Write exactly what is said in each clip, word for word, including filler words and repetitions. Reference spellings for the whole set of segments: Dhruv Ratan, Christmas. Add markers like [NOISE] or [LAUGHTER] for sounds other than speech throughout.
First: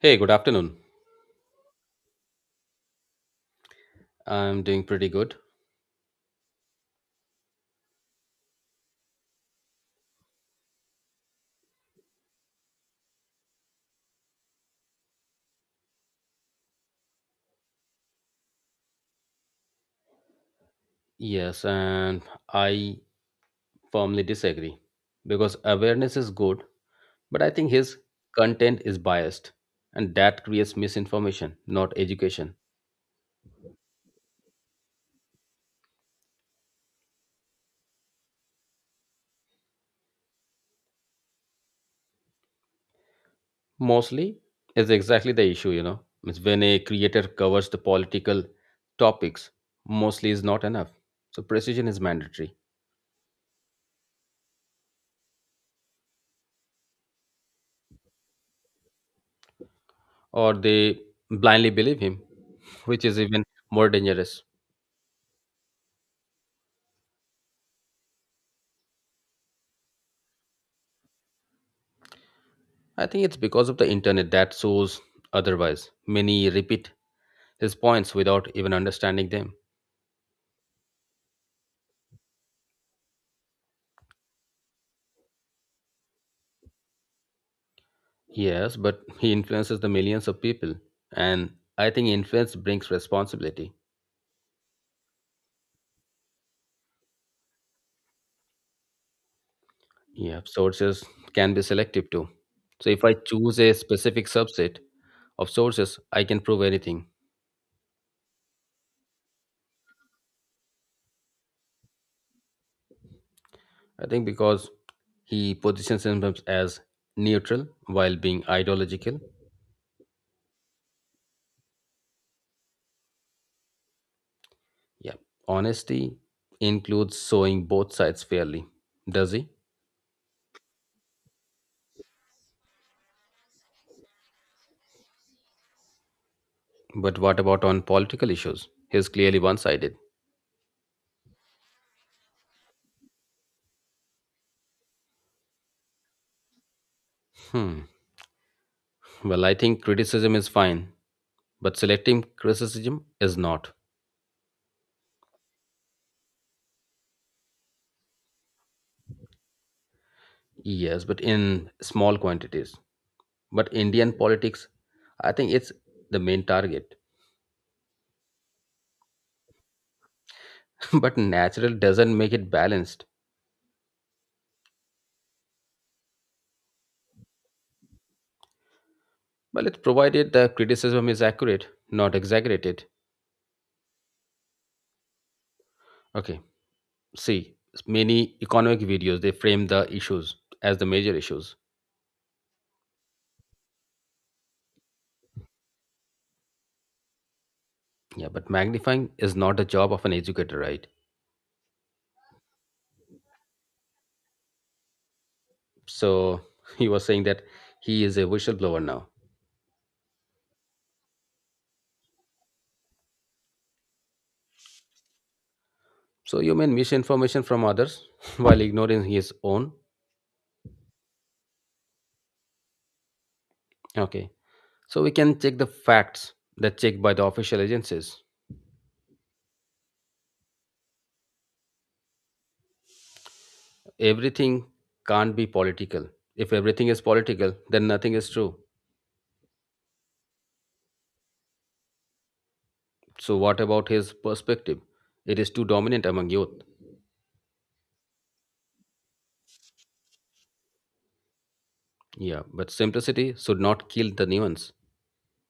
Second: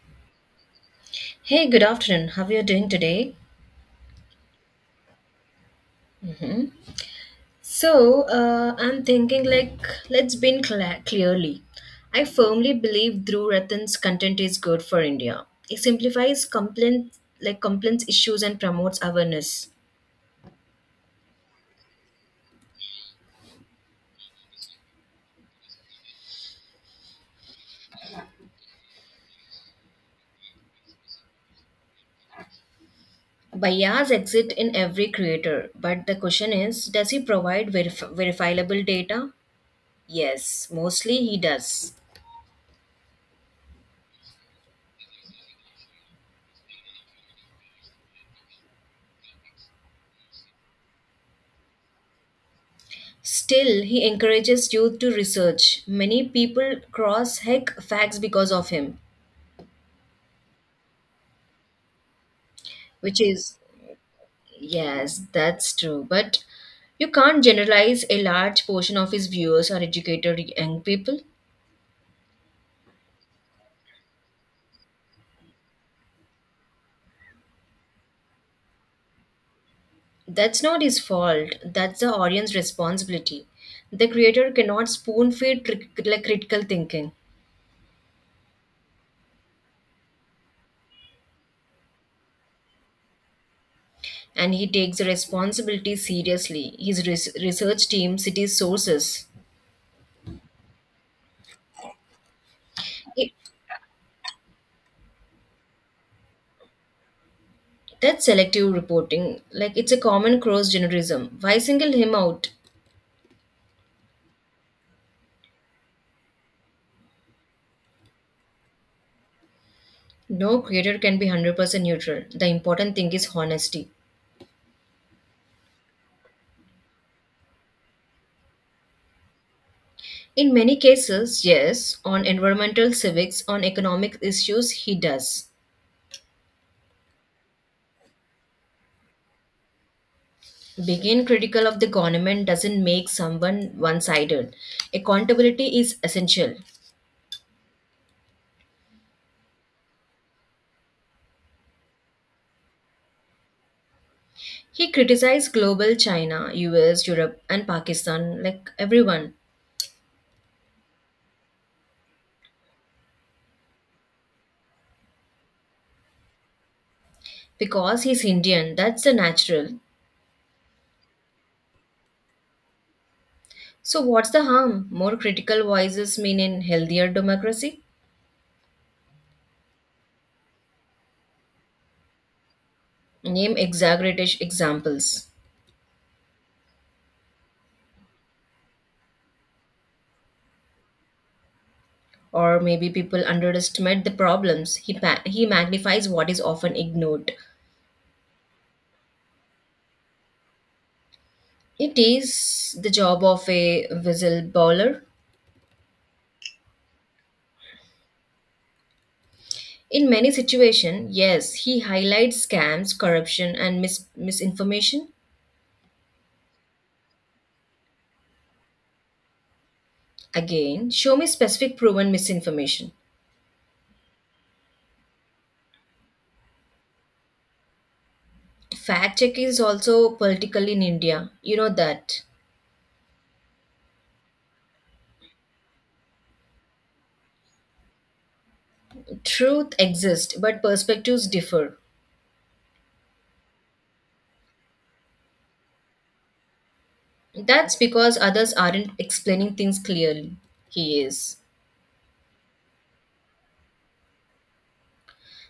Hey, good afternoon. Hey, good afternoon. How are you doing today? I'm doing pretty good. So, uh, I'm thinking like, let's be clear clearly. I firmly believe Dhruv Ratan's content is good for India. It simplifies complaints, like complaints issues and promotes awareness. Yes, and I firmly disagree because awareness is good, but I think his content is biased and that creates misinformation, not education. Bias exist in every creator, but the question is, does he provide verif- verifiable data? Yes, mostly he does. Mostly is exactly the issue, you know. It's when a creator covers the political topics, mostly is not enough. So precision is mandatory, Still, he encourages youth to research. Many people cross heck facts because of him, or they blindly believe him, which is which even is. more dangerous. Yes, that's true. But you can't generalize, a large portion of his viewers are educated young people. I think it's because of the internet that shows otherwise. Many repeat his points without even understanding them. That's not his fault. That's the audience responsibility. The creator cannot spoon feed cri- like critical thinking. Yes, but he influences the millions of people, and I think influence brings responsibility. And he takes the responsibility seriously. His res- research team cites sources. Yeah, sources can be selective too. So if I It, choose a specific subset of sources, I can prove anything. that's selective reporting. Like it's a common cross genderism. Why single him out? I think because he positions himself as neutral while being ideological. No creator can be one hundred percent neutral. The important thing is honesty. Yeah, honesty includes showing both sides fairly, does he? In many cases, yes, on environmental civics, on economic issues, he does. But what about on political issues? He's clearly one sided. Being critical of the government doesn't make someone one sided. Accountability is essential. Hmm. Well, I think criticism is fine, but selective criticism is not. He criticized global China, U S, Europe, and Pakistan, like everyone, Yes, but in small quantities. But Indian politics, I think it's the main target. because he's Indian. That's the natural. [LAUGHS] But natural doesn't make it balanced. So, what's the harm? More critical voices mean in healthier democracy? Well, it's provided the criticism is accurate, not exaggerated. Name exaggerated examples. Okay, see, many economic videos they frame the issues as the major issues. Or maybe people underestimate the problems. He, pa- he magnifies what is often ignored. Yeah, but magnifying is not the job of an educator, right? It is the job of a whistleblower. So [LAUGHS] he was saying that he is a whistleblower now. In many situations, yes, he highlights scams, corruption, and mis- misinformation. So you may misinformation from others [LAUGHS] while ignoring his own. Again, show me specific proven misinformation. Okay. So we can check the facts that checked by the official agencies. Fact check is also political in India. You know that. Everything can't be political. If everything is political, then nothing is true. Truth exists, but perspectives differ. So what about his perspective? It is too dominant among youth. That's because others aren't explaining things clearly. He is. Yeah, but simplicity should not kill the nuance.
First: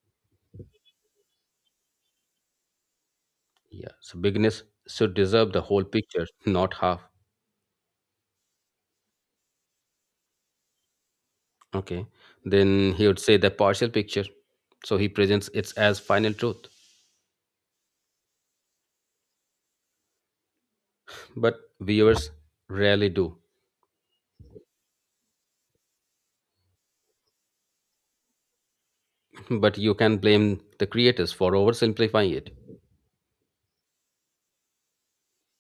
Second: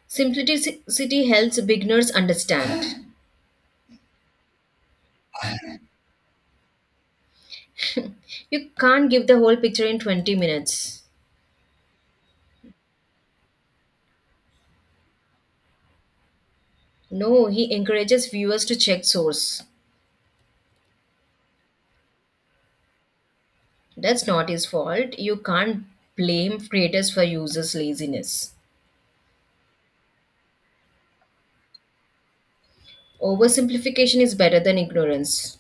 Simplicity helps beginners understand. Yeah, so bigness should deserve the whole picture, not half. You can't give the whole picture in twenty minutes. Okay, then he would say the partial picture. So he presents it as final truth, No, he encourages viewers to check source. but viewers rarely do. That's not his fault. You can't blame creators for users' laziness. But you can blame the creators for oversimplifying it. Oversimplification is better than ignorance.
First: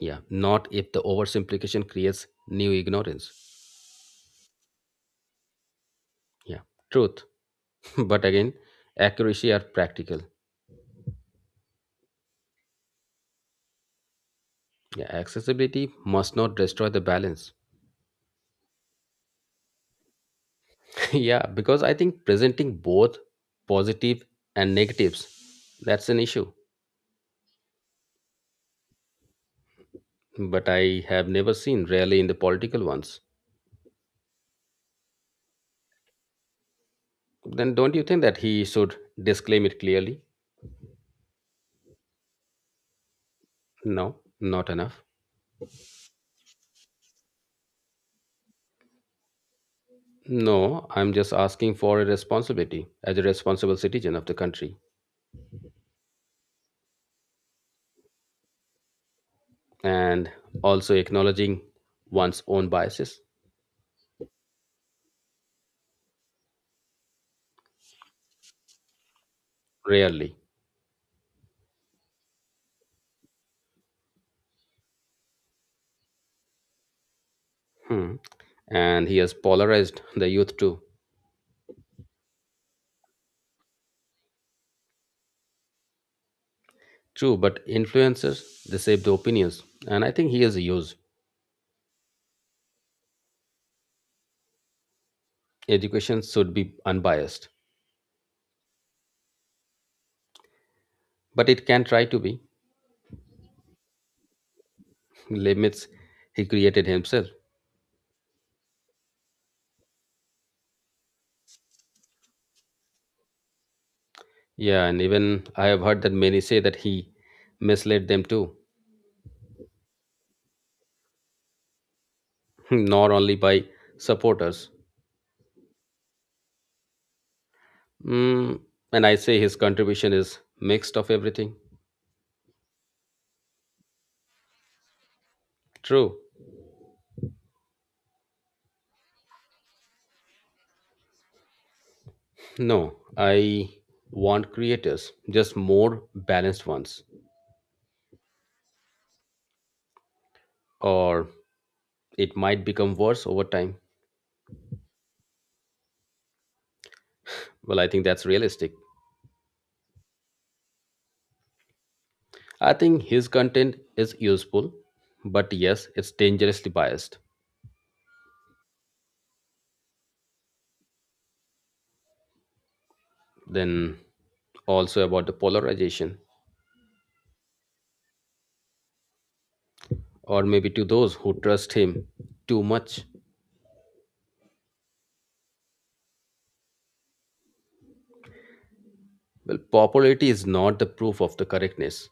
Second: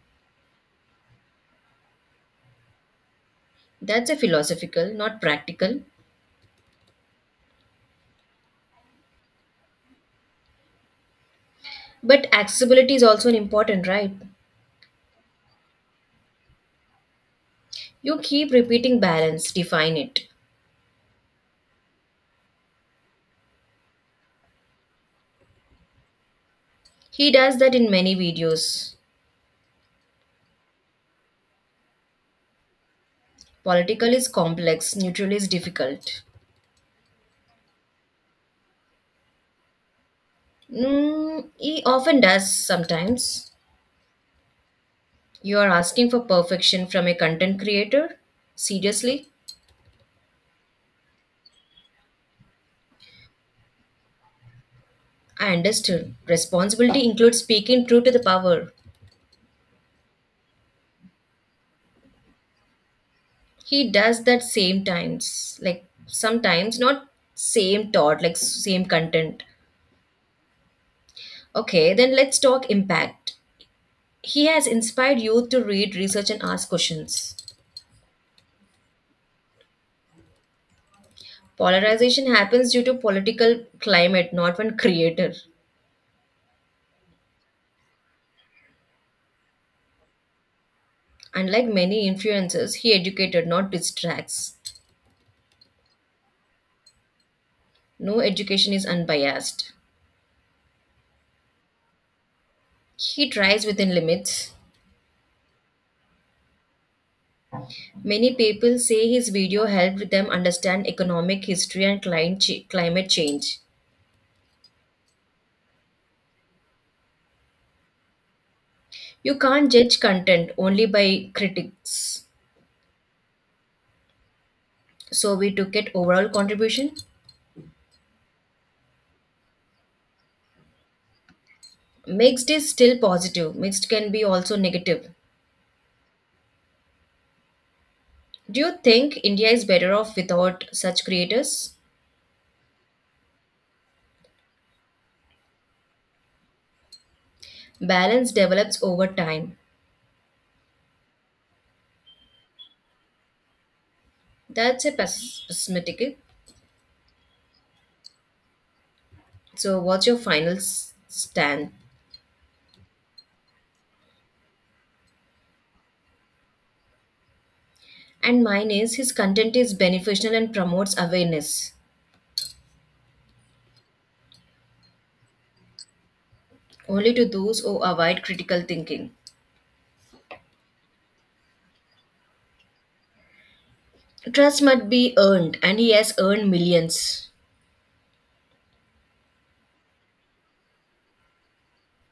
Yeah, not if the oversimplification creates new ignorance. That's a philosophical, not practical. Yeah, truth. [LAUGHS] But again, accuracy are practical. But accessibility is also an important, right? Yeah, accessibility must not destroy the balance. You keep repeating balance, define it. [LAUGHS] Yeah, because I think presenting both positive and negatives, that's an issue. He does that in many videos. But I have never seen, rarely in the political ones. Political is complex, neutral is difficult. Then don't you think that he should disclaim it clearly? Mm, he often does sometimes. No, not enough. You are asking for perfection from a content creator? Seriously? No, I'm just asking for a responsibility as a responsible citizen of the country, I understood. Responsibility includes speaking true to the power. and also acknowledging one's own biases. He does that same times. Like sometimes, not same thought, like same content. Rarely. Okay, then let's talk impact. He has inspired youth to read, research, and ask questions. Hmm. And he has polarized the youth too. Polarization happens due to political climate, not one creator. True, but influencers, they shape the opinions. And I think he has used. Unlike many influencers, he educated, not distracts. Education should be unbiased, No education is unbiased. but it can try to be. He tries within limits. Limits he created himself. Many people say his video helped them understand economic history and client ch- climate change. Yeah, and even I have heard that many say that he misled them too. You can't judge content only by critics. [LAUGHS] Not only by supporters. So we took it overall contribution. Mm, and I say his contribution is mixed of everything. Mixed is still positive. Mixed can be also negative. True. Do you think India is better off without such creators? No, I want creators, just more balanced ones, Balance develops over time. or it might become worse over time. That's a pes- pessimistic. Well, I think that's realistic. So, what's your final s- stand? I think his content is useful, but yes, it's dangerously biased. And mine is his content is beneficial and promotes awareness Then also about the polarization, only to those who avoid critical thinking. or maybe to those who trust him too much. Trust must be earned, and he has earned millions. Well, popularity is not the proof of the correctness.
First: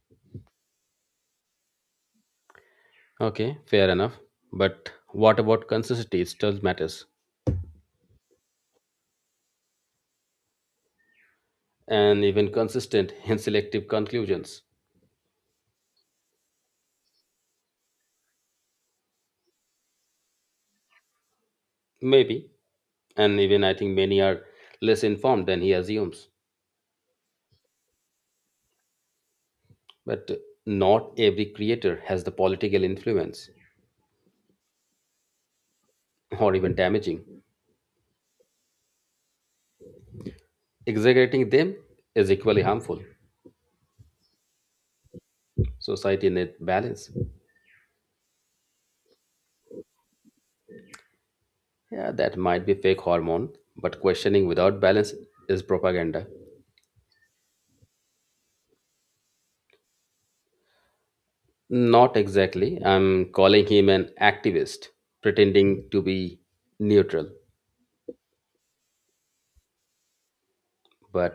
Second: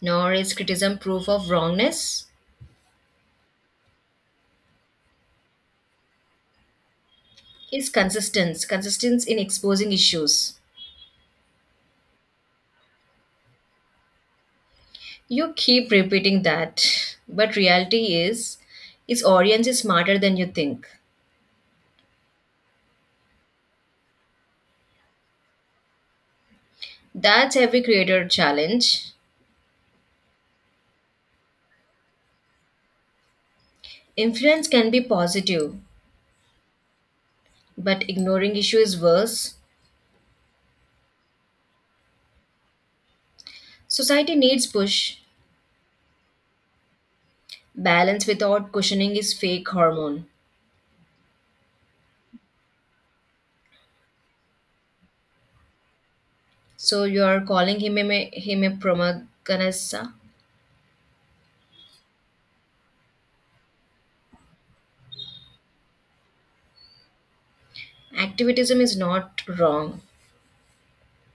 Nor is criticism proof of wrongness. Okay, fair enough. But what about consistency? It still matters. His consistency, consistence in exposing issues. And even consistent [LAUGHS] in selective conclusions. You keep repeating that, but reality is his audience is smarter than you think. Maybe. And even I think many are less informed than he assumes. That's every creator challenge. But not every creator has the political influence, Influence can be positive. or even damaging. But ignoring issue is worse. Exaggerating them is equally harmful. Society needs push. Society needs balance. Balance without cushioning is fake hormone. Yeah, that might be fake hormone, but questioning without balance is propaganda. So you are calling him a him a promaganessa? Not exactly. I'm calling him an activist, pretending to be neutral. Activism is not wrong. But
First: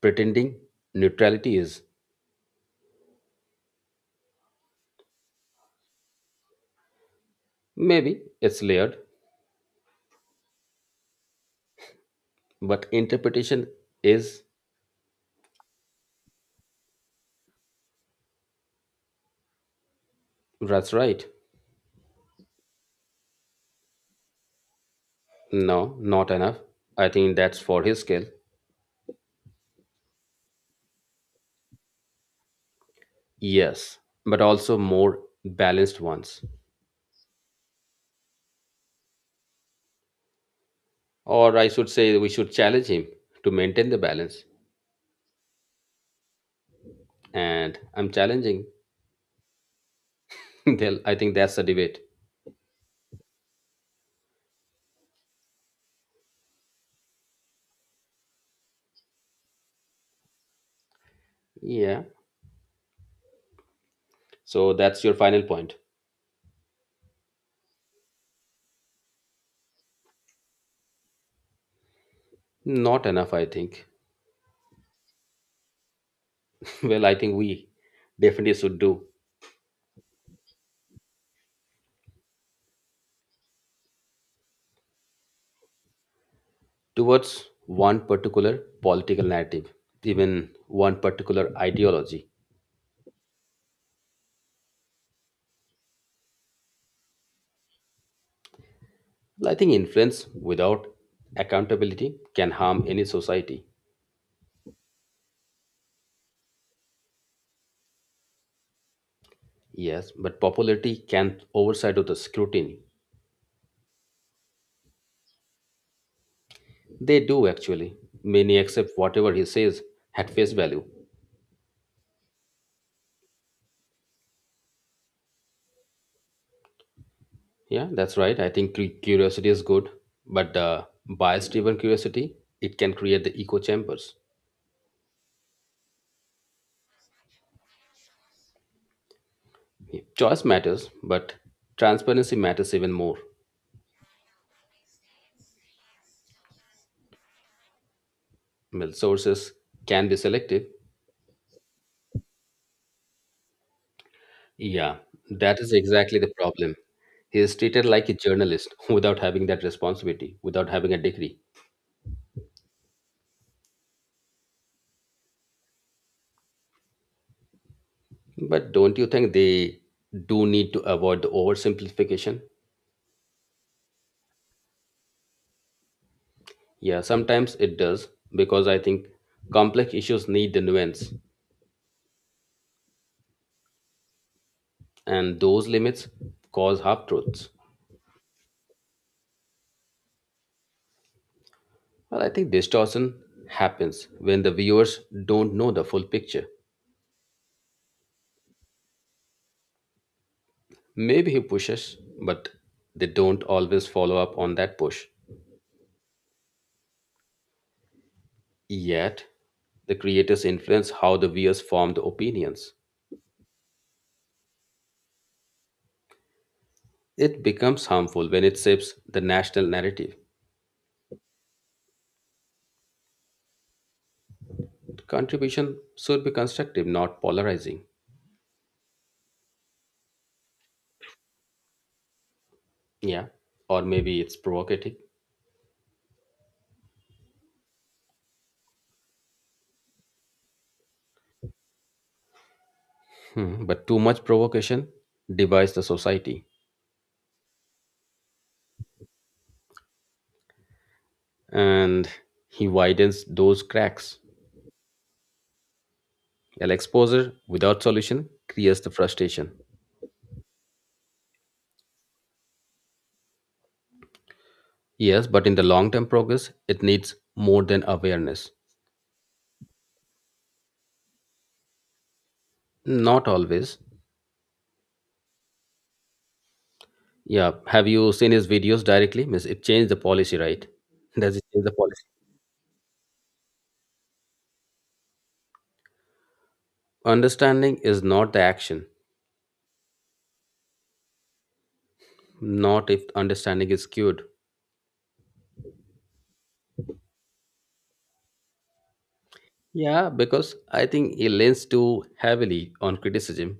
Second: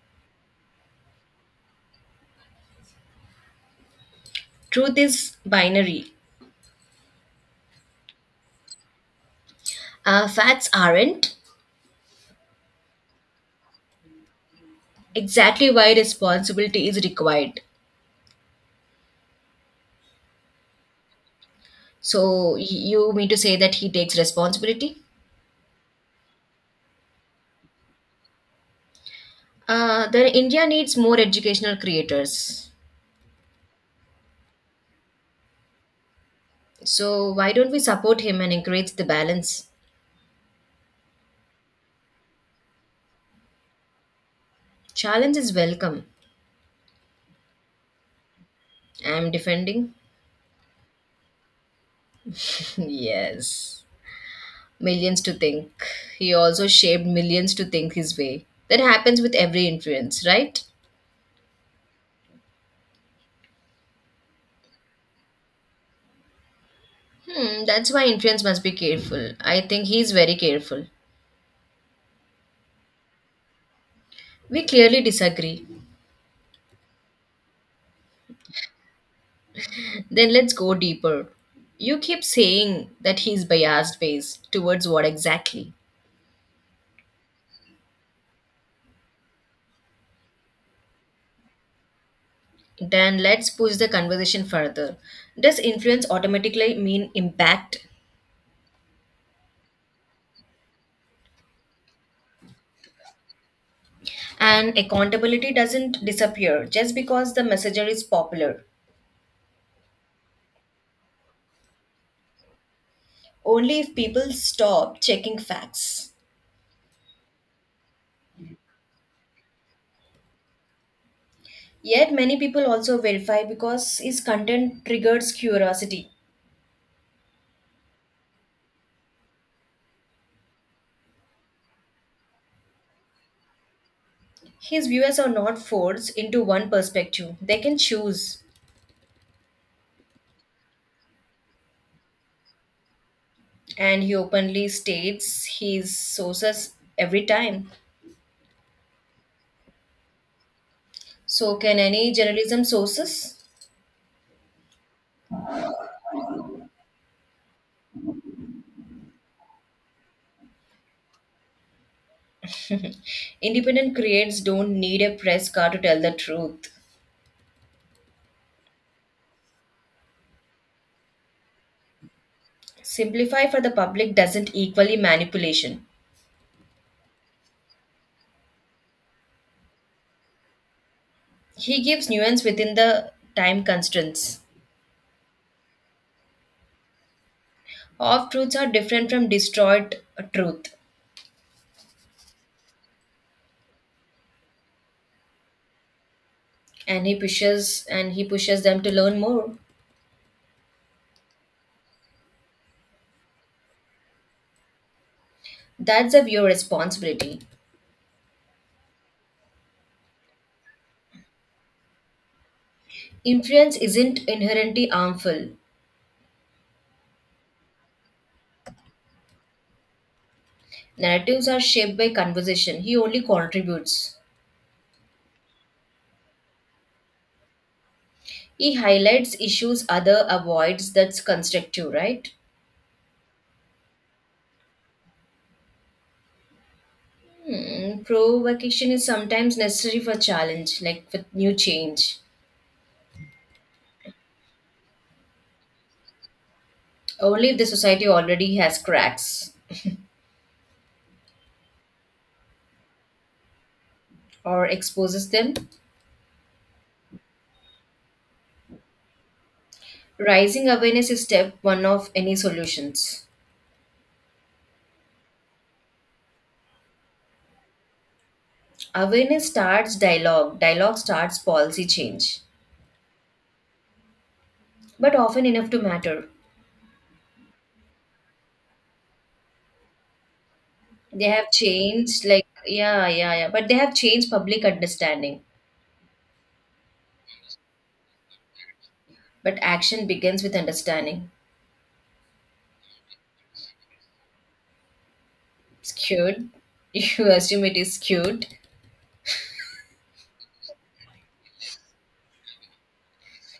pretending neutrality is Truth is binary. maybe it's layered, Uh, facts aren't but interpretation is exactly why responsibility is required. that's right. So y- you mean to say that he takes responsibility? No, not enough. I think that's for his skill. Uh, then India needs more educational creators. Yes, but also more balanced ones. So why don't we support him and encourage the balance? Or I should say, we should challenge him to maintain the balance. Challenge is welcome. And I'm challenging. I'm defending? [LAUGHS] Then I think that's the debate. [LAUGHS] Yes. Millions to think. He also shaped millions to think his way. That happens with every influence, right? Yeah. So that's your final point. Hmm, that's why influence must be careful. I think he's very careful. Not enough, I think. We clearly disagree. [LAUGHS] Well, I think we definitely should do Then let's go deeper. You keep saying that he's biased based towards what exactly? towards one particular political narrative, even one particular ideology. Then let's push the conversation further. Does influence automatically mean impact? Well, I think influence without accountability can harm any society. And accountability doesn't disappear just because the messenger is popular. Yes, but popularity can overshadow the scrutiny. Only if people stop checking facts. They do actually. Many accept whatever he says at face value. Yet many people also verify because his content triggers curiosity. Yeah, that's right. I think cu- curiosity is good, but uh, bias-driven curiosity, it can create the echo chambers. His viewers are not forced into one perspective, they can choose. Choice matters, but transparency matters even more. And he openly states his sources every time. Well, sources can be selective. So, can any journalism sources? Yeah, that is exactly the problem. He is treated like a journalist [LAUGHS] without having that responsibility, without having a degree. Independent creates don't need a press car to tell the truth. But don't you think they do need to avoid the oversimplification? Simplify for the public doesn't equally manipulation. Yeah, sometimes it does, because I think complex issues need the nuance, He gives nuance within the time constraints. and those limits cause half truths. Off truths are different from destroyed truth, Well, I think distortion happens when the viewers don't know the full picture. and he pushes and he pushes them to learn more. Maybe he pushes, but they don't always follow up on that push. That's a viewer responsibility. Yet, the creators influence how the viewers form the opinions. Influence isn't inherently harmful. It becomes harmful when it shapes the national narrative. Narratives are shaped by conversation. He only contributes. Contribution should be constructive, not polarizing. He highlights issues other avoids that's constructive, right? Yeah, or maybe it's provocative. Hmm, provocation is sometimes necessary for challenge, like for new change. Hmm, but too much provocation divides the society, Only if the society already has cracks and he widens those cracks. or exposes them. An exposure without solution creates the frustration. Rising awareness is step one of any solutions. Yes, but in the long term progress, it needs more than awareness. Awareness starts dialogue, dialogue starts policy change, Not always. but often enough to matter. Yeah. Have you seen his videos directly? Means it changed the policy, right? They Does it have change the policy? changed, like, yeah, yeah, yeah, but they have changed public understanding. Understanding is not the action, But action begins with understanding. not if understanding is cured. Skewed. [LAUGHS] You assume it is skewed. Yeah, because I think he leans too heavily on criticism.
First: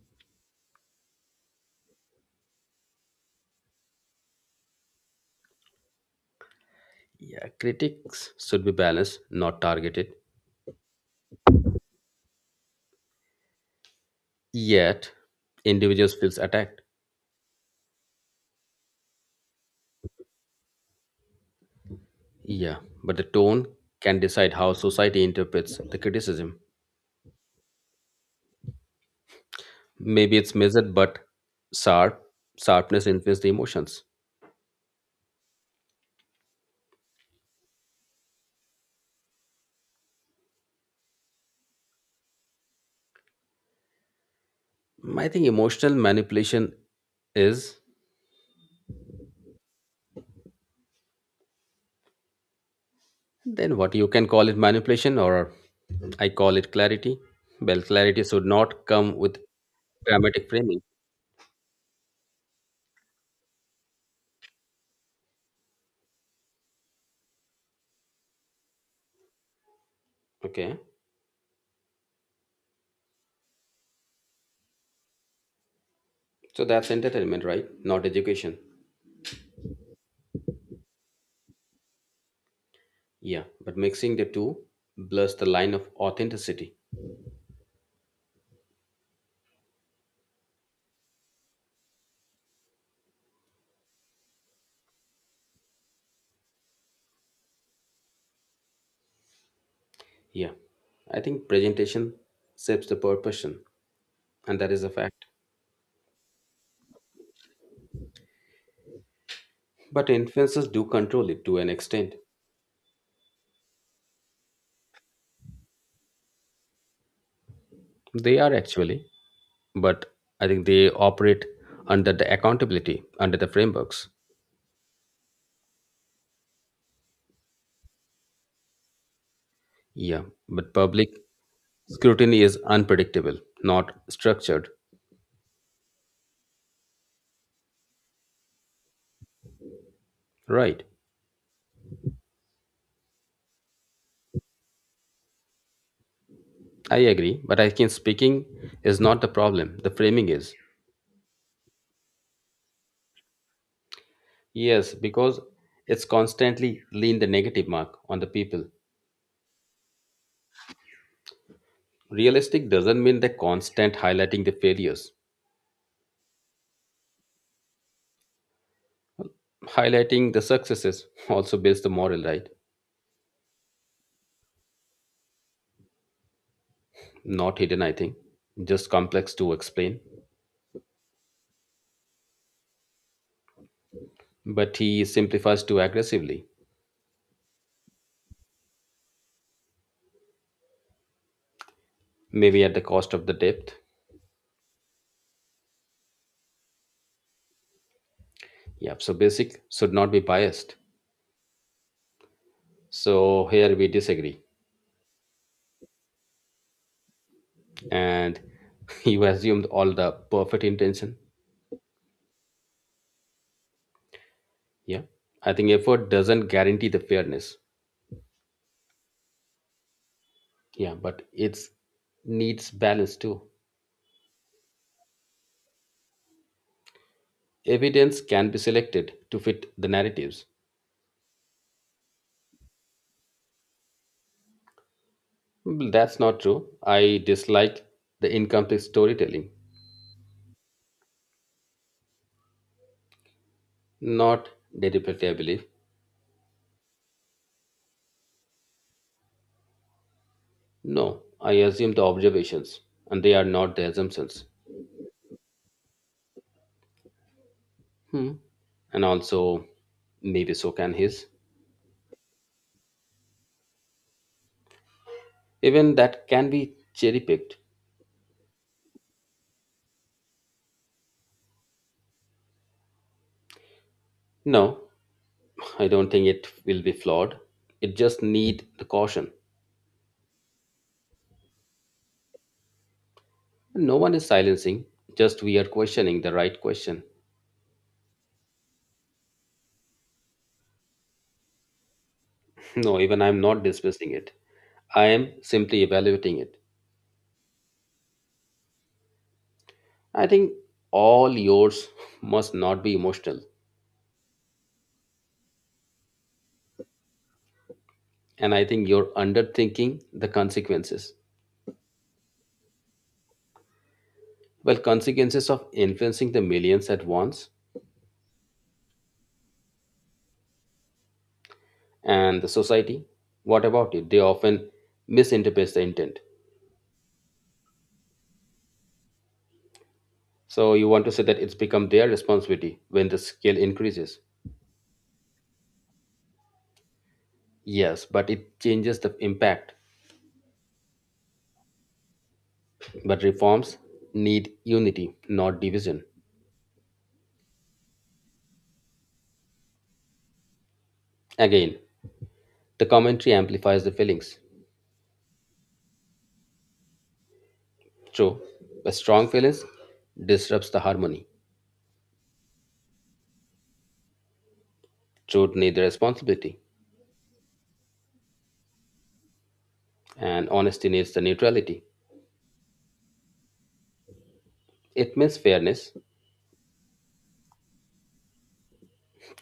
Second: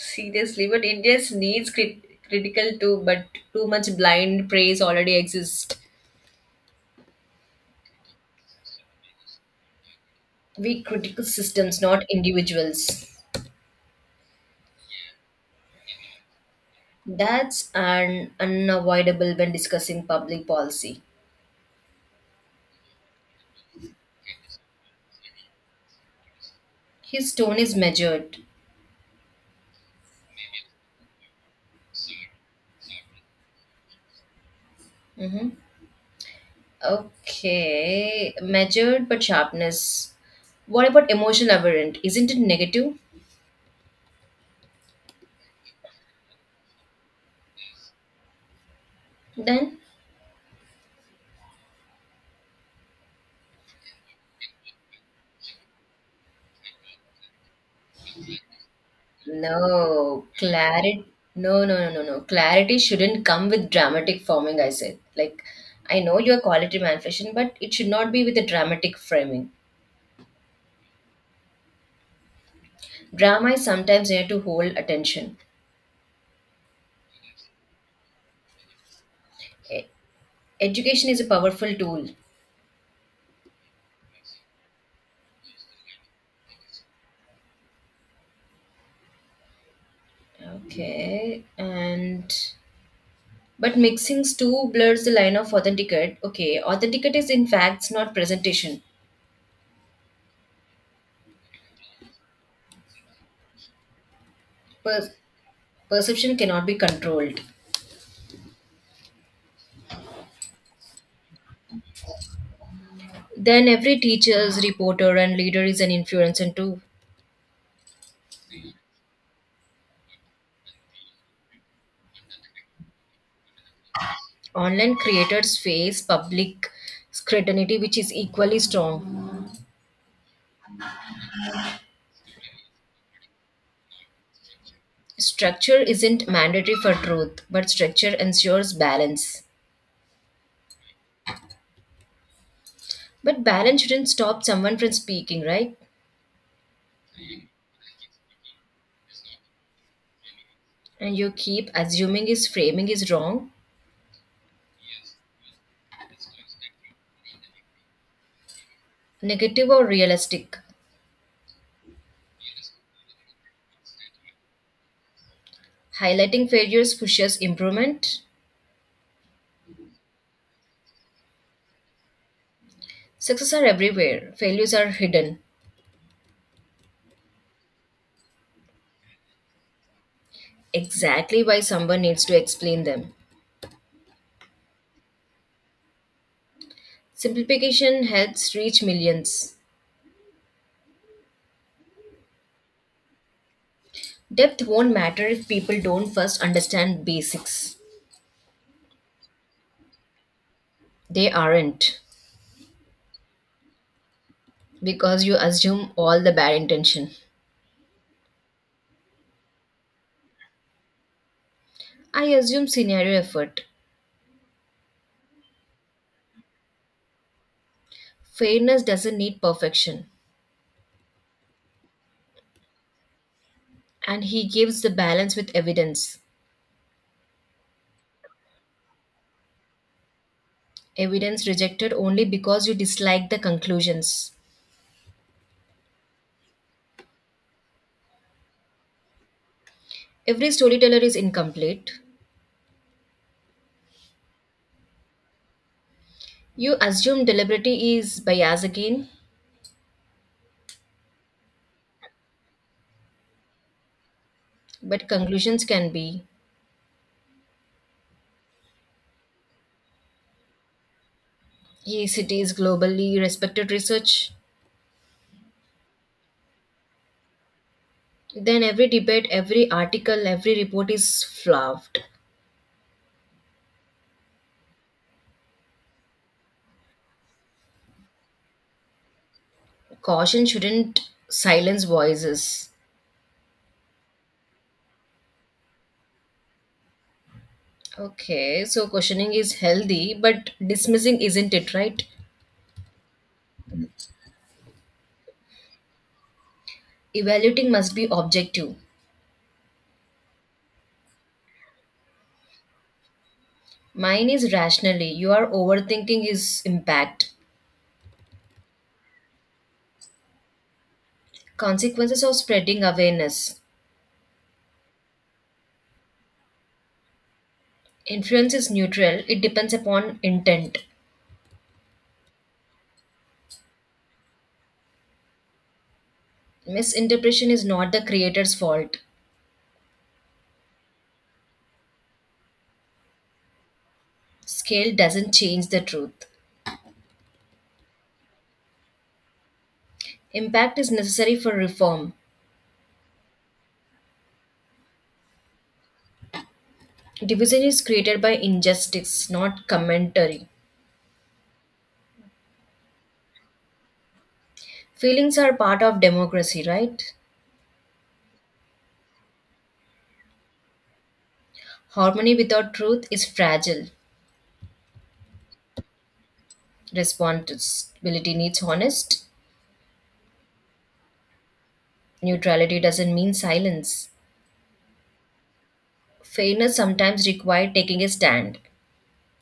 Seriously, but India needs crit- critical too, but too much blind praise already exists. Yeah, critics should be balanced, not targeted. We critical systems, not individuals. Yet, individuals feels attacked. That's an unavoidable when discussing public policy. Yeah, but the tone can decide how society interprets the criticism. His tone is measured. Maybe it's measured but sharp, sharpness influences the emotions. Hmm. Okay, measured but sharpness. What about emotional aberrant? Isn't it negative I think emotional manipulation is then? then what you can call it manipulation, or I call it clarity. Well, clarity should not come with No, dramatic framing. clarity. No, no, no, no, no. Clarity shouldn't come with dramatic forming. I said, like, I know you're quality manifestation, but it should not be with a dramatic framing. Okay, Drama is sometimes there to hold attention. so that's entertainment, right, not education? E- Education is a powerful tool. Yeah, but mixing the two blurs the line of authenticity. Okay, and but mixing stew blurs the line of authenticate. Okay, authenticate is in facts, not presentation. Yeah, I think presentation shapes the proportion, and that is a Per- fact, perception cannot be controlled. but influences do control it to an extent. Then every teacher's reporter and leader is an influencer too. They are actually, but I think they operate under the accountability, under the frameworks. Online creators face public scrutiny, which is equally strong. Yeah, but public scrutiny is unpredictable, not structured. Structure isn't mandatory for truth, but structure ensures balance. Right. But balance shouldn't stop someone from speaking, right? I agree, but I think speaking is not the problem. The framing is. And you keep assuming his framing is wrong. Yes, because it's constantly lean the negative mark on the people. Negative or realistic? Realistic doesn't mean the constant highlighting the failures. Highlighting failures pushes improvement. Highlighting the successes [LAUGHS] also builds the moral, right? Success are everywhere, failures are hidden. Not hidden, I think. Just complex to explain. Exactly why someone needs to explain them. But he simplifies too aggressively, Simplification helps reach millions. maybe at the cost of the depth. Depth won't matter if people don't first understand basics. Yeah, so basic should not be biased. They aren't. So here we disagree. Because you assume all the bad intention. And [LAUGHS] you assumed all the perfect intention. I assume scenario effort. Yeah. I think effort doesn't guarantee the fairness. Fairness doesn't need perfection. Yeah, but it's needs balance too. And he gives the balance with evidence. Evidence can be selected to fit the narratives. Evidence rejected only because you dislike the conclusions. Well, that's not true. I dislike the incomplete storytelling, Every storyteller is incomplete. not deliberately, I believe. You assume deliberately is bias again, No, I assume the observations, and they are not the assumptions. but conclusions can be. Hmm. And also, maybe so can his. E C T is globally respected research. Even that can be cherry picked. Then every debate, every article, every report is fluffed. No, I don't think it will be flawed. It just need the caution. Caution shouldn't silence voices. No one is silencing. Just we are questioning the right question. [LAUGHS] Okay, so questioning is healthy, but dismissing isn't it, right? No, even I'm not dismissing it. I am simply evaluating it. Evaluating must be objective. I think all yours [LAUGHS] must not be emotional, Mine is rationally. You are overthinking his impact. and I think you're underthinking the consequences. Consequences of spreading awareness. Well, consequences of influencing the millions at once Influence is neutral, it depends upon intent. and the society, what about it? They often misinterpret the intent. Misinterpretation is not the creator's fault. So you want to say that it's become their responsibility when the scale increases. Scale doesn't change the truth. Yes, but it changes the impact. Impact is necessary for reform. But reforms need unity, not division. Division is created by injustice, not commentary. Again, the commentary amplifies the feelings. Feelings are part of democracy, right? True, but strong feelings disrupts the harmony. Harmony without truth is fragile. Truth needs the responsibility, Responsibility needs honest. and honesty needs the neutrality. Neutrality doesn't mean silence. It means fairness, Fairness sometimes requires taking a stand.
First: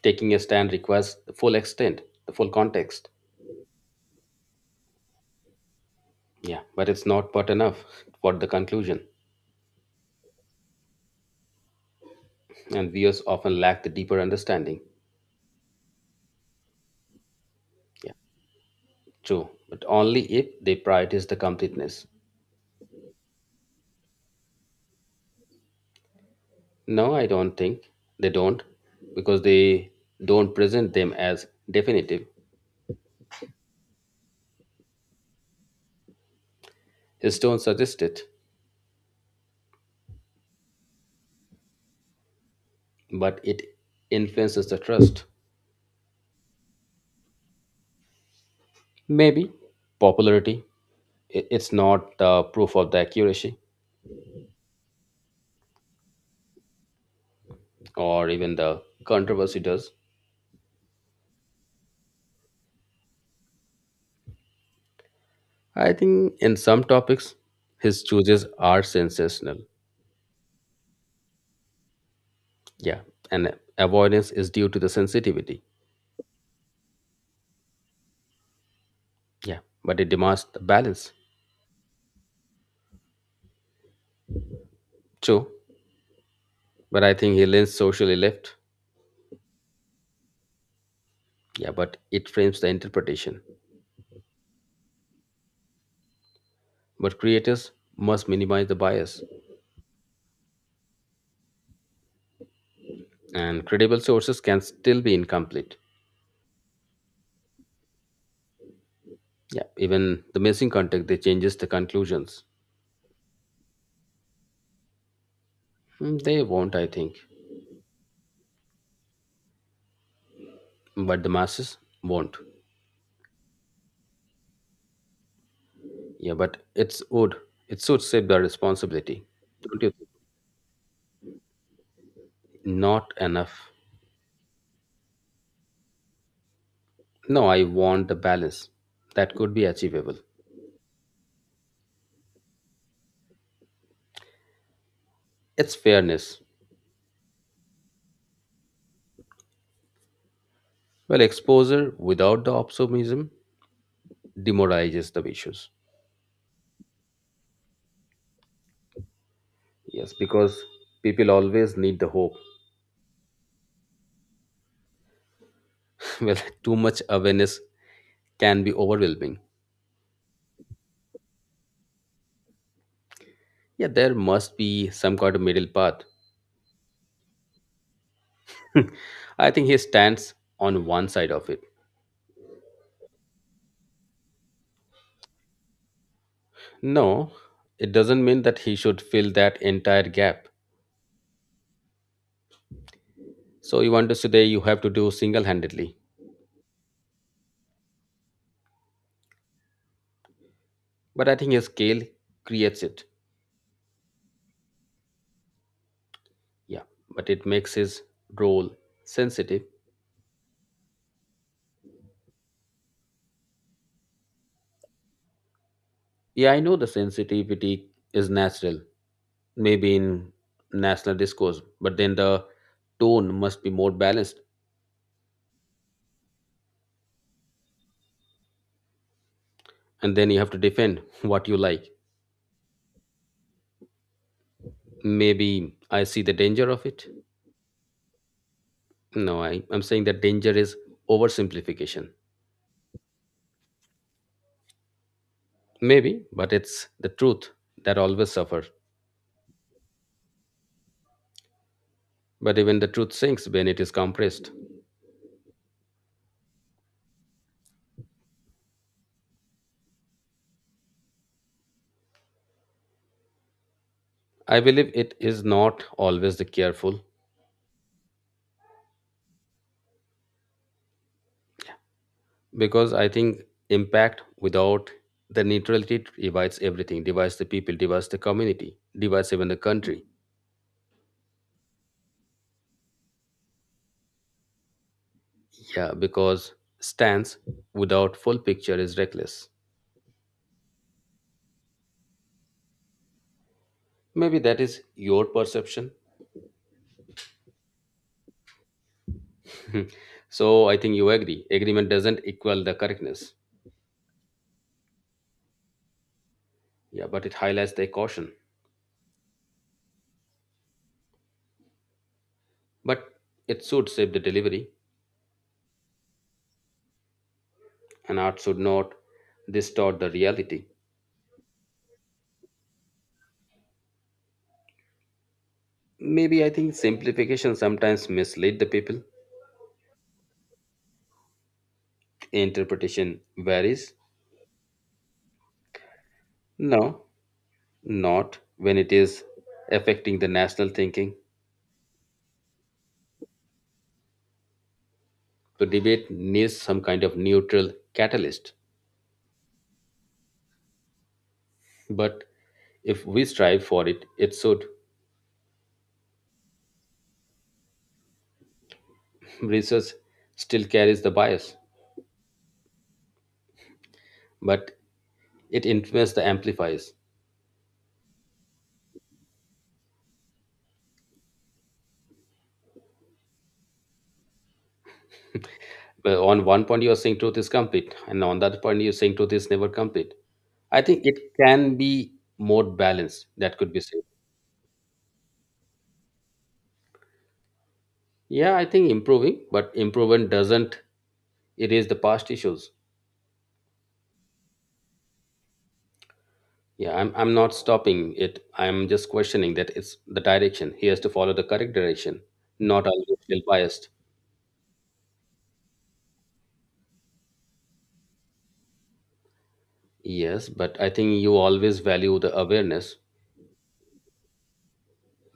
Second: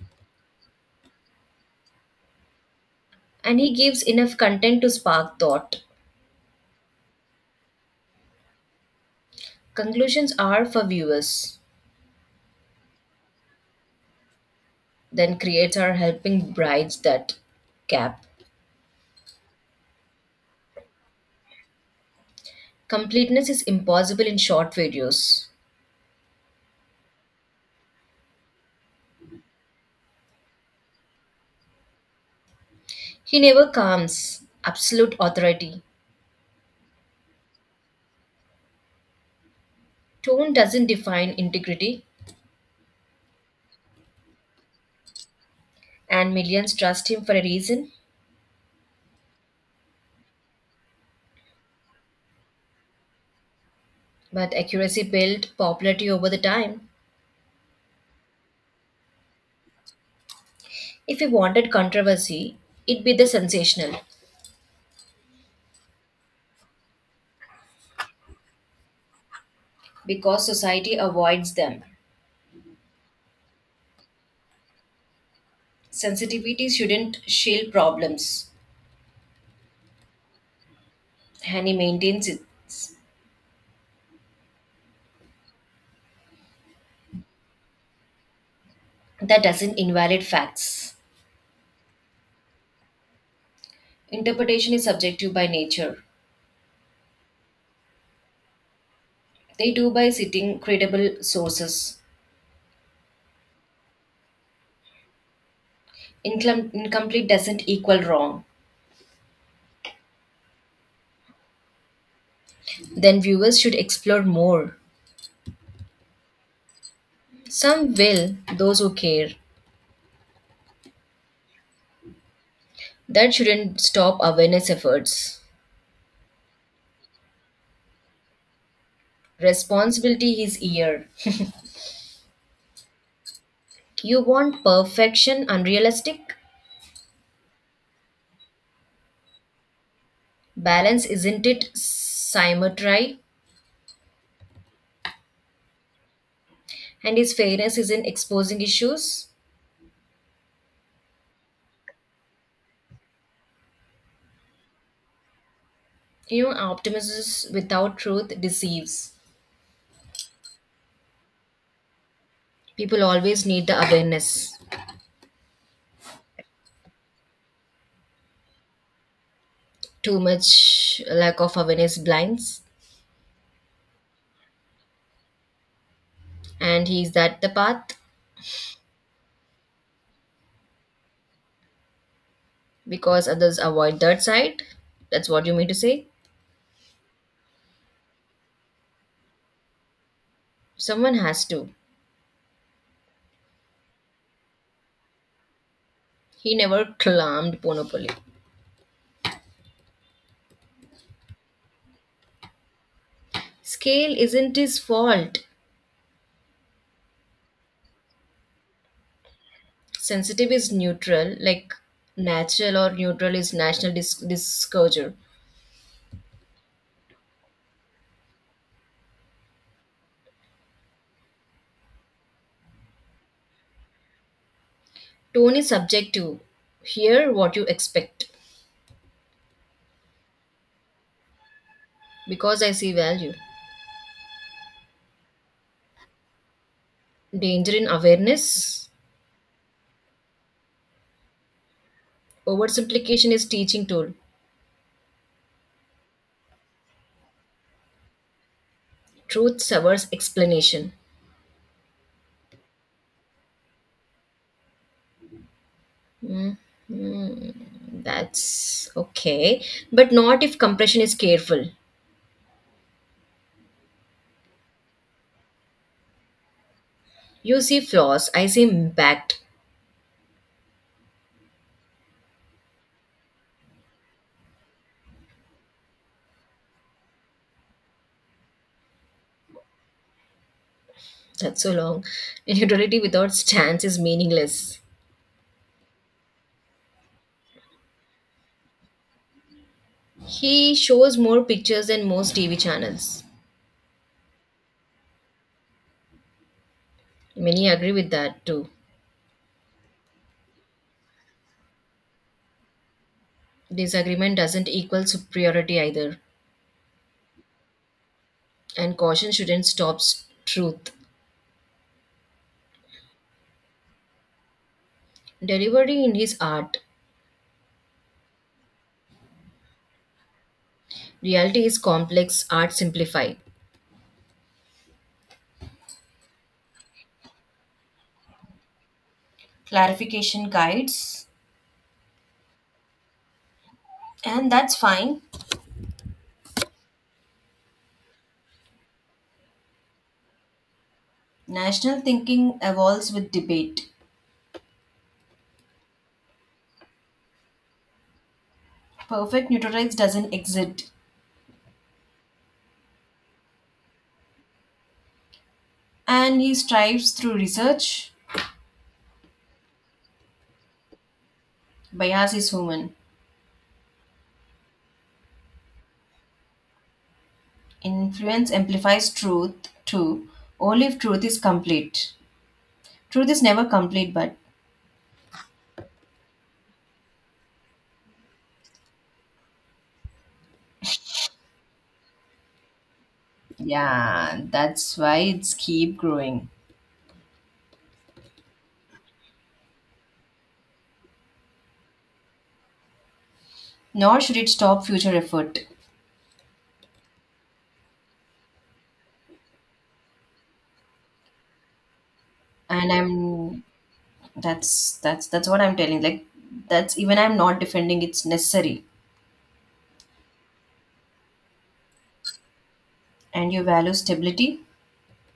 taking a stand requires the full extent, the full context. And he gives enough content to spark thought. Yeah, but it's not but enough for the conclusion, Conclusions are for viewers, and viewers often lack the deeper understanding. then creates are helping brides that Yeah, gap. true, but only if they prioritize the completeness. Completeness is impossible in short videos. No, I don't think they don't, because they don't present them as definitive. He never comes, absolute authority. His tone suggests it, Tone doesn't define integrity, but it influences the trust. and millions trust him for a reason. Maybe popularity. i- It's not the proof of the accuracy, But accuracy built popularity over the time. or even the controversy does. If he wanted controversy, it'd be the sensational, I think in some topics, his choices are sensational. because society avoids them. Yeah. And avoidance is due to the sensitivity. Sensitivity shouldn't shield problems, Yeah. But it demands the balance. and he maintains it. True. But I think he leans socially left. That doesn't invalid facts. Yeah. But it frames the interpretation. Interpretation is subjective by nature. But creators must minimize the bias. They do by citing credible sources. And credible sources can still be incomplete. Incom- incomplete doesn't equal wrong. Yeah. Even the missing context, they changes the conclusions. Then viewers should explore more. Mm, they won't, I think. Some will, those who care. But the masses won't. That shouldn't stop awareness efforts. Yeah. But it's would. It should save the responsibility. Don't you? Responsibility is here. Not enough. You want perfection unrealistic? No, I want the balance that could be achievable. Balance isn't it symmetry? It's fairness. And is fairness isn't exposing issues? Well, exposure without the optimism demoralizes the issues. You know, optimism without truth deceives. Yes, because people always need the hope. People always need the awareness. [LAUGHS] Well, too much awareness can be overwhelming. Too much lack of awareness blinds, Yeah, there must be some kind of middle path. and he's that the path [LAUGHS] I think he stands on one side of it. because others avoid that side. That's what you mean to say. No, it doesn't mean that he should fill that entire gap. Someone has to. So you want to say that you have to do single handedly. He never climbed monopoly. But I think his scale creates it. Scale isn't his fault. Yeah, but it makes his role sensitive. Sensitive is neutral, like natural or neutral is national dis- discouragement. Yeah, I know the sensitivity is natural, maybe in national discourse, but then the tone must be more balanced. Tone is subjective. Hear what you expect. And then you have to defend [LAUGHS] what you like. Because I see value. Maybe I see the danger of it. Danger in awareness? No I, I'm saying that danger is oversimplification. Oversimplification is teaching tool. Maybe, but it's the truth that always suffers. Truth serves explanation. But even the truth sinks when it is compressed. That's okay. But not if compression is careful. I believe it is not always the careful, You see flaws, I see impact. because I think impact without the neutrality divides everything, divides the people, divides the community, divides even the country. That's so long. And utility without stance is meaningless. Yeah, because stance without full picture is reckless. He shows more pictures than most T V channels. Maybe that is your perception. Many agree with that too. So I think you agree. Agreement doesn't equal the correctness. Disagreement doesn't equal superiority either. Yeah, but it highlights the caution. And caution shouldn't stop s- truth. But it should shape the delivery, Delivery in his art. and art should not distort the reality. Reality is complex, art simplified. Maybe I think simplification sometimes mislead the people. Clarification guides. Interpretation varies. And that's fine. No, not when it is affecting the national thinking. National thinking evolves with debate. The debate needs some kind of neutral catalyst. Perfect neutralize doesn't exist, But if we strive for it, it should. and he strives through research. Research still carries the bias, Bias is human. but it influences the amplifiers. Influence amplifies truth too, only if truth is complete. Truth is never complete, but But on one point, you are saying truth is complete, and on the other point, you're saying truth is never complete. I think it can be more balanced, that could be said. yeah, that's why it's keep growing. Yeah, I think improving, but improvement doesn't erase the past issues. Nor should it stop future effort. Yeah, I'm I'm not stopping it. I'm just questioning that it's the direction. He has to follow the correct direction, not And always feel I'm biased. that's that's that's what I'm telling. Like that's even I'm not defending it's necessary. Yes, but I think you always value the awareness. And you value stability,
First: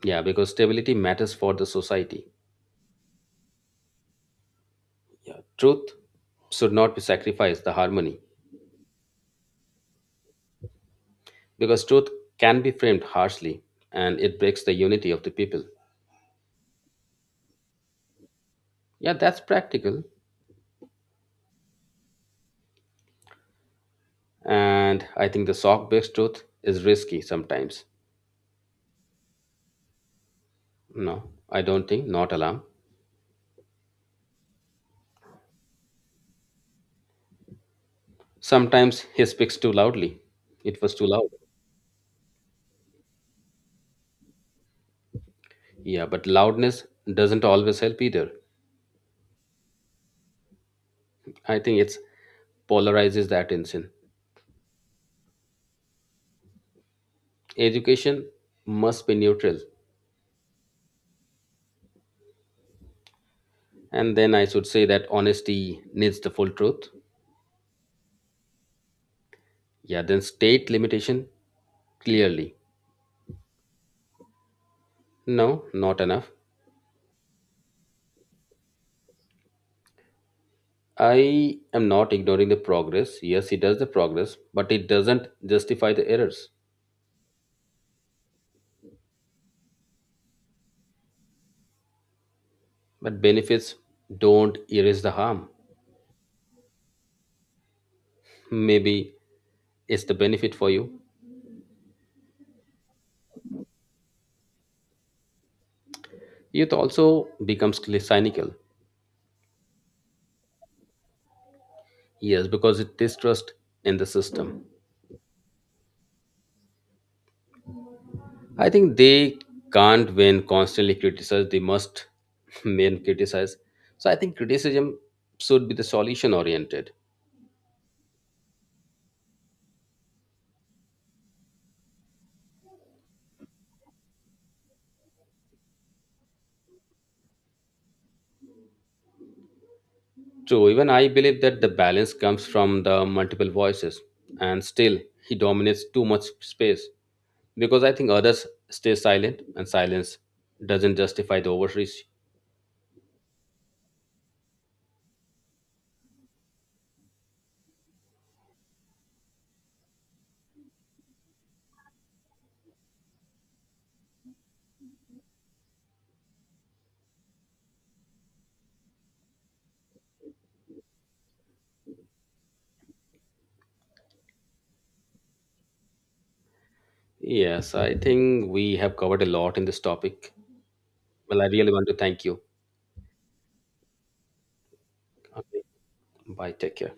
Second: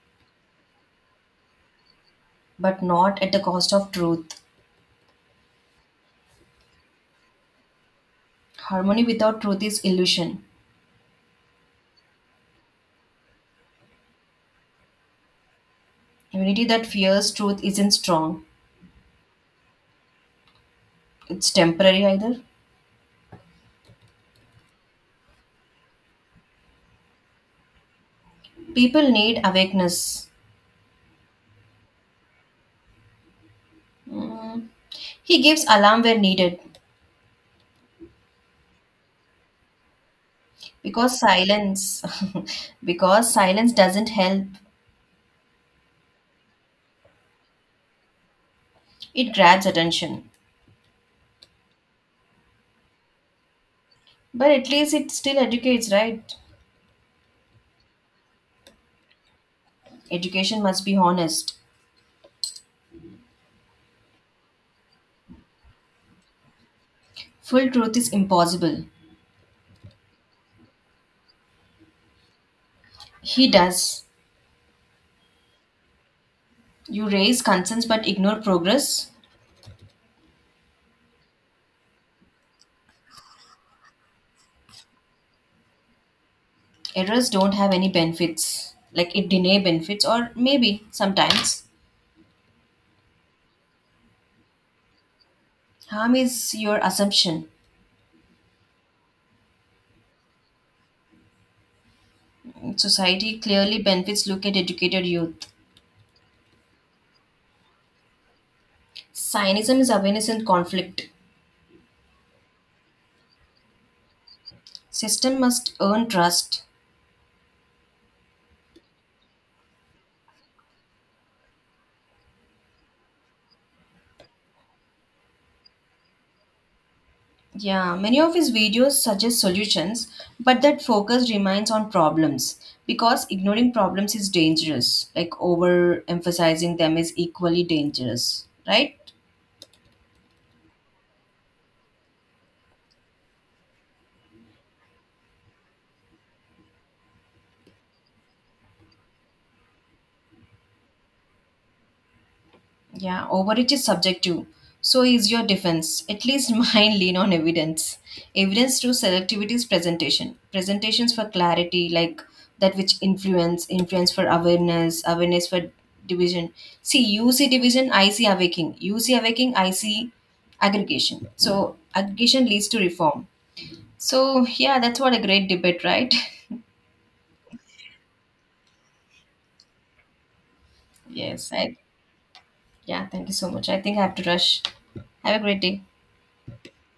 Yeah, because stability matters for the society. but not at the cost of truth. Yeah, truth should not be sacrificed the harmony Harmony without truth is illusion. because truth can be framed harshly and it breaks the unity of the people. Unity that fears truth isn't strong. Yeah, that's practical. It's temporary either. And I think the sock-based truth is risky sometimes. People need awakeness. No, I don't think not alarm. Mm. He gives alarm where needed Sometimes he speaks too loudly. It was too because loud. silence [LAUGHS] because silence doesn't help. Yeah, but loudness doesn't always help either. It grabs attention. I think it's polarizes the attention. But at least it still educates, right? Education must be neutral. Education must be honest. And then I should say that honesty needs the full truth. Full truth is impossible. Yeah, then state limitation clearly. He does. No, not enough. You raise concerns but ignore progress. I am not ignoring the progress. Yes, it does the progress, but it doesn't justify the errors. Errors don't have any benefits like it deny benefits or maybe sometimes But benefits don't erase the harm. harm is your assumption. Maybe it's the benefit for you. Society clearly benefits, look at educated youth. Youth also becomes cli- cynical, Zionism is awareness in conflict. yes, because it distrust in the system. System must earn trust. I think they can't when constantly criticized, they must [LAUGHS] when criticize. So I think criticism should be the solution oriented. Yeah, many of his videos suggest solutions, but that focus remains on problems because ignoring problems is dangerous. Like overemphasizing them is equally dangerous, right? True, even I believe that the balance comes from the multiple voices, and still he dominates too much space because I think others stay silent and silence doesn't justify the overreach. Yeah, overreach is subjective. So is your defense. At least [LAUGHS] mine lean on evidence. Evidence through selectivity is presentation. Presentations for clarity, like that which influence, influence for awareness, awareness for division. See, you see division, I see awaking. You see awaking, I see aggregation. So aggregation leads to reform. So yeah, that's what a great debate, right? Yes, I think we have covered a lot in this topic. [LAUGHS] Well, I Yes. really I, want to thank you. yeah, thank you so much. I think I have to rush. Have a great Okay. day. Bye. Take care.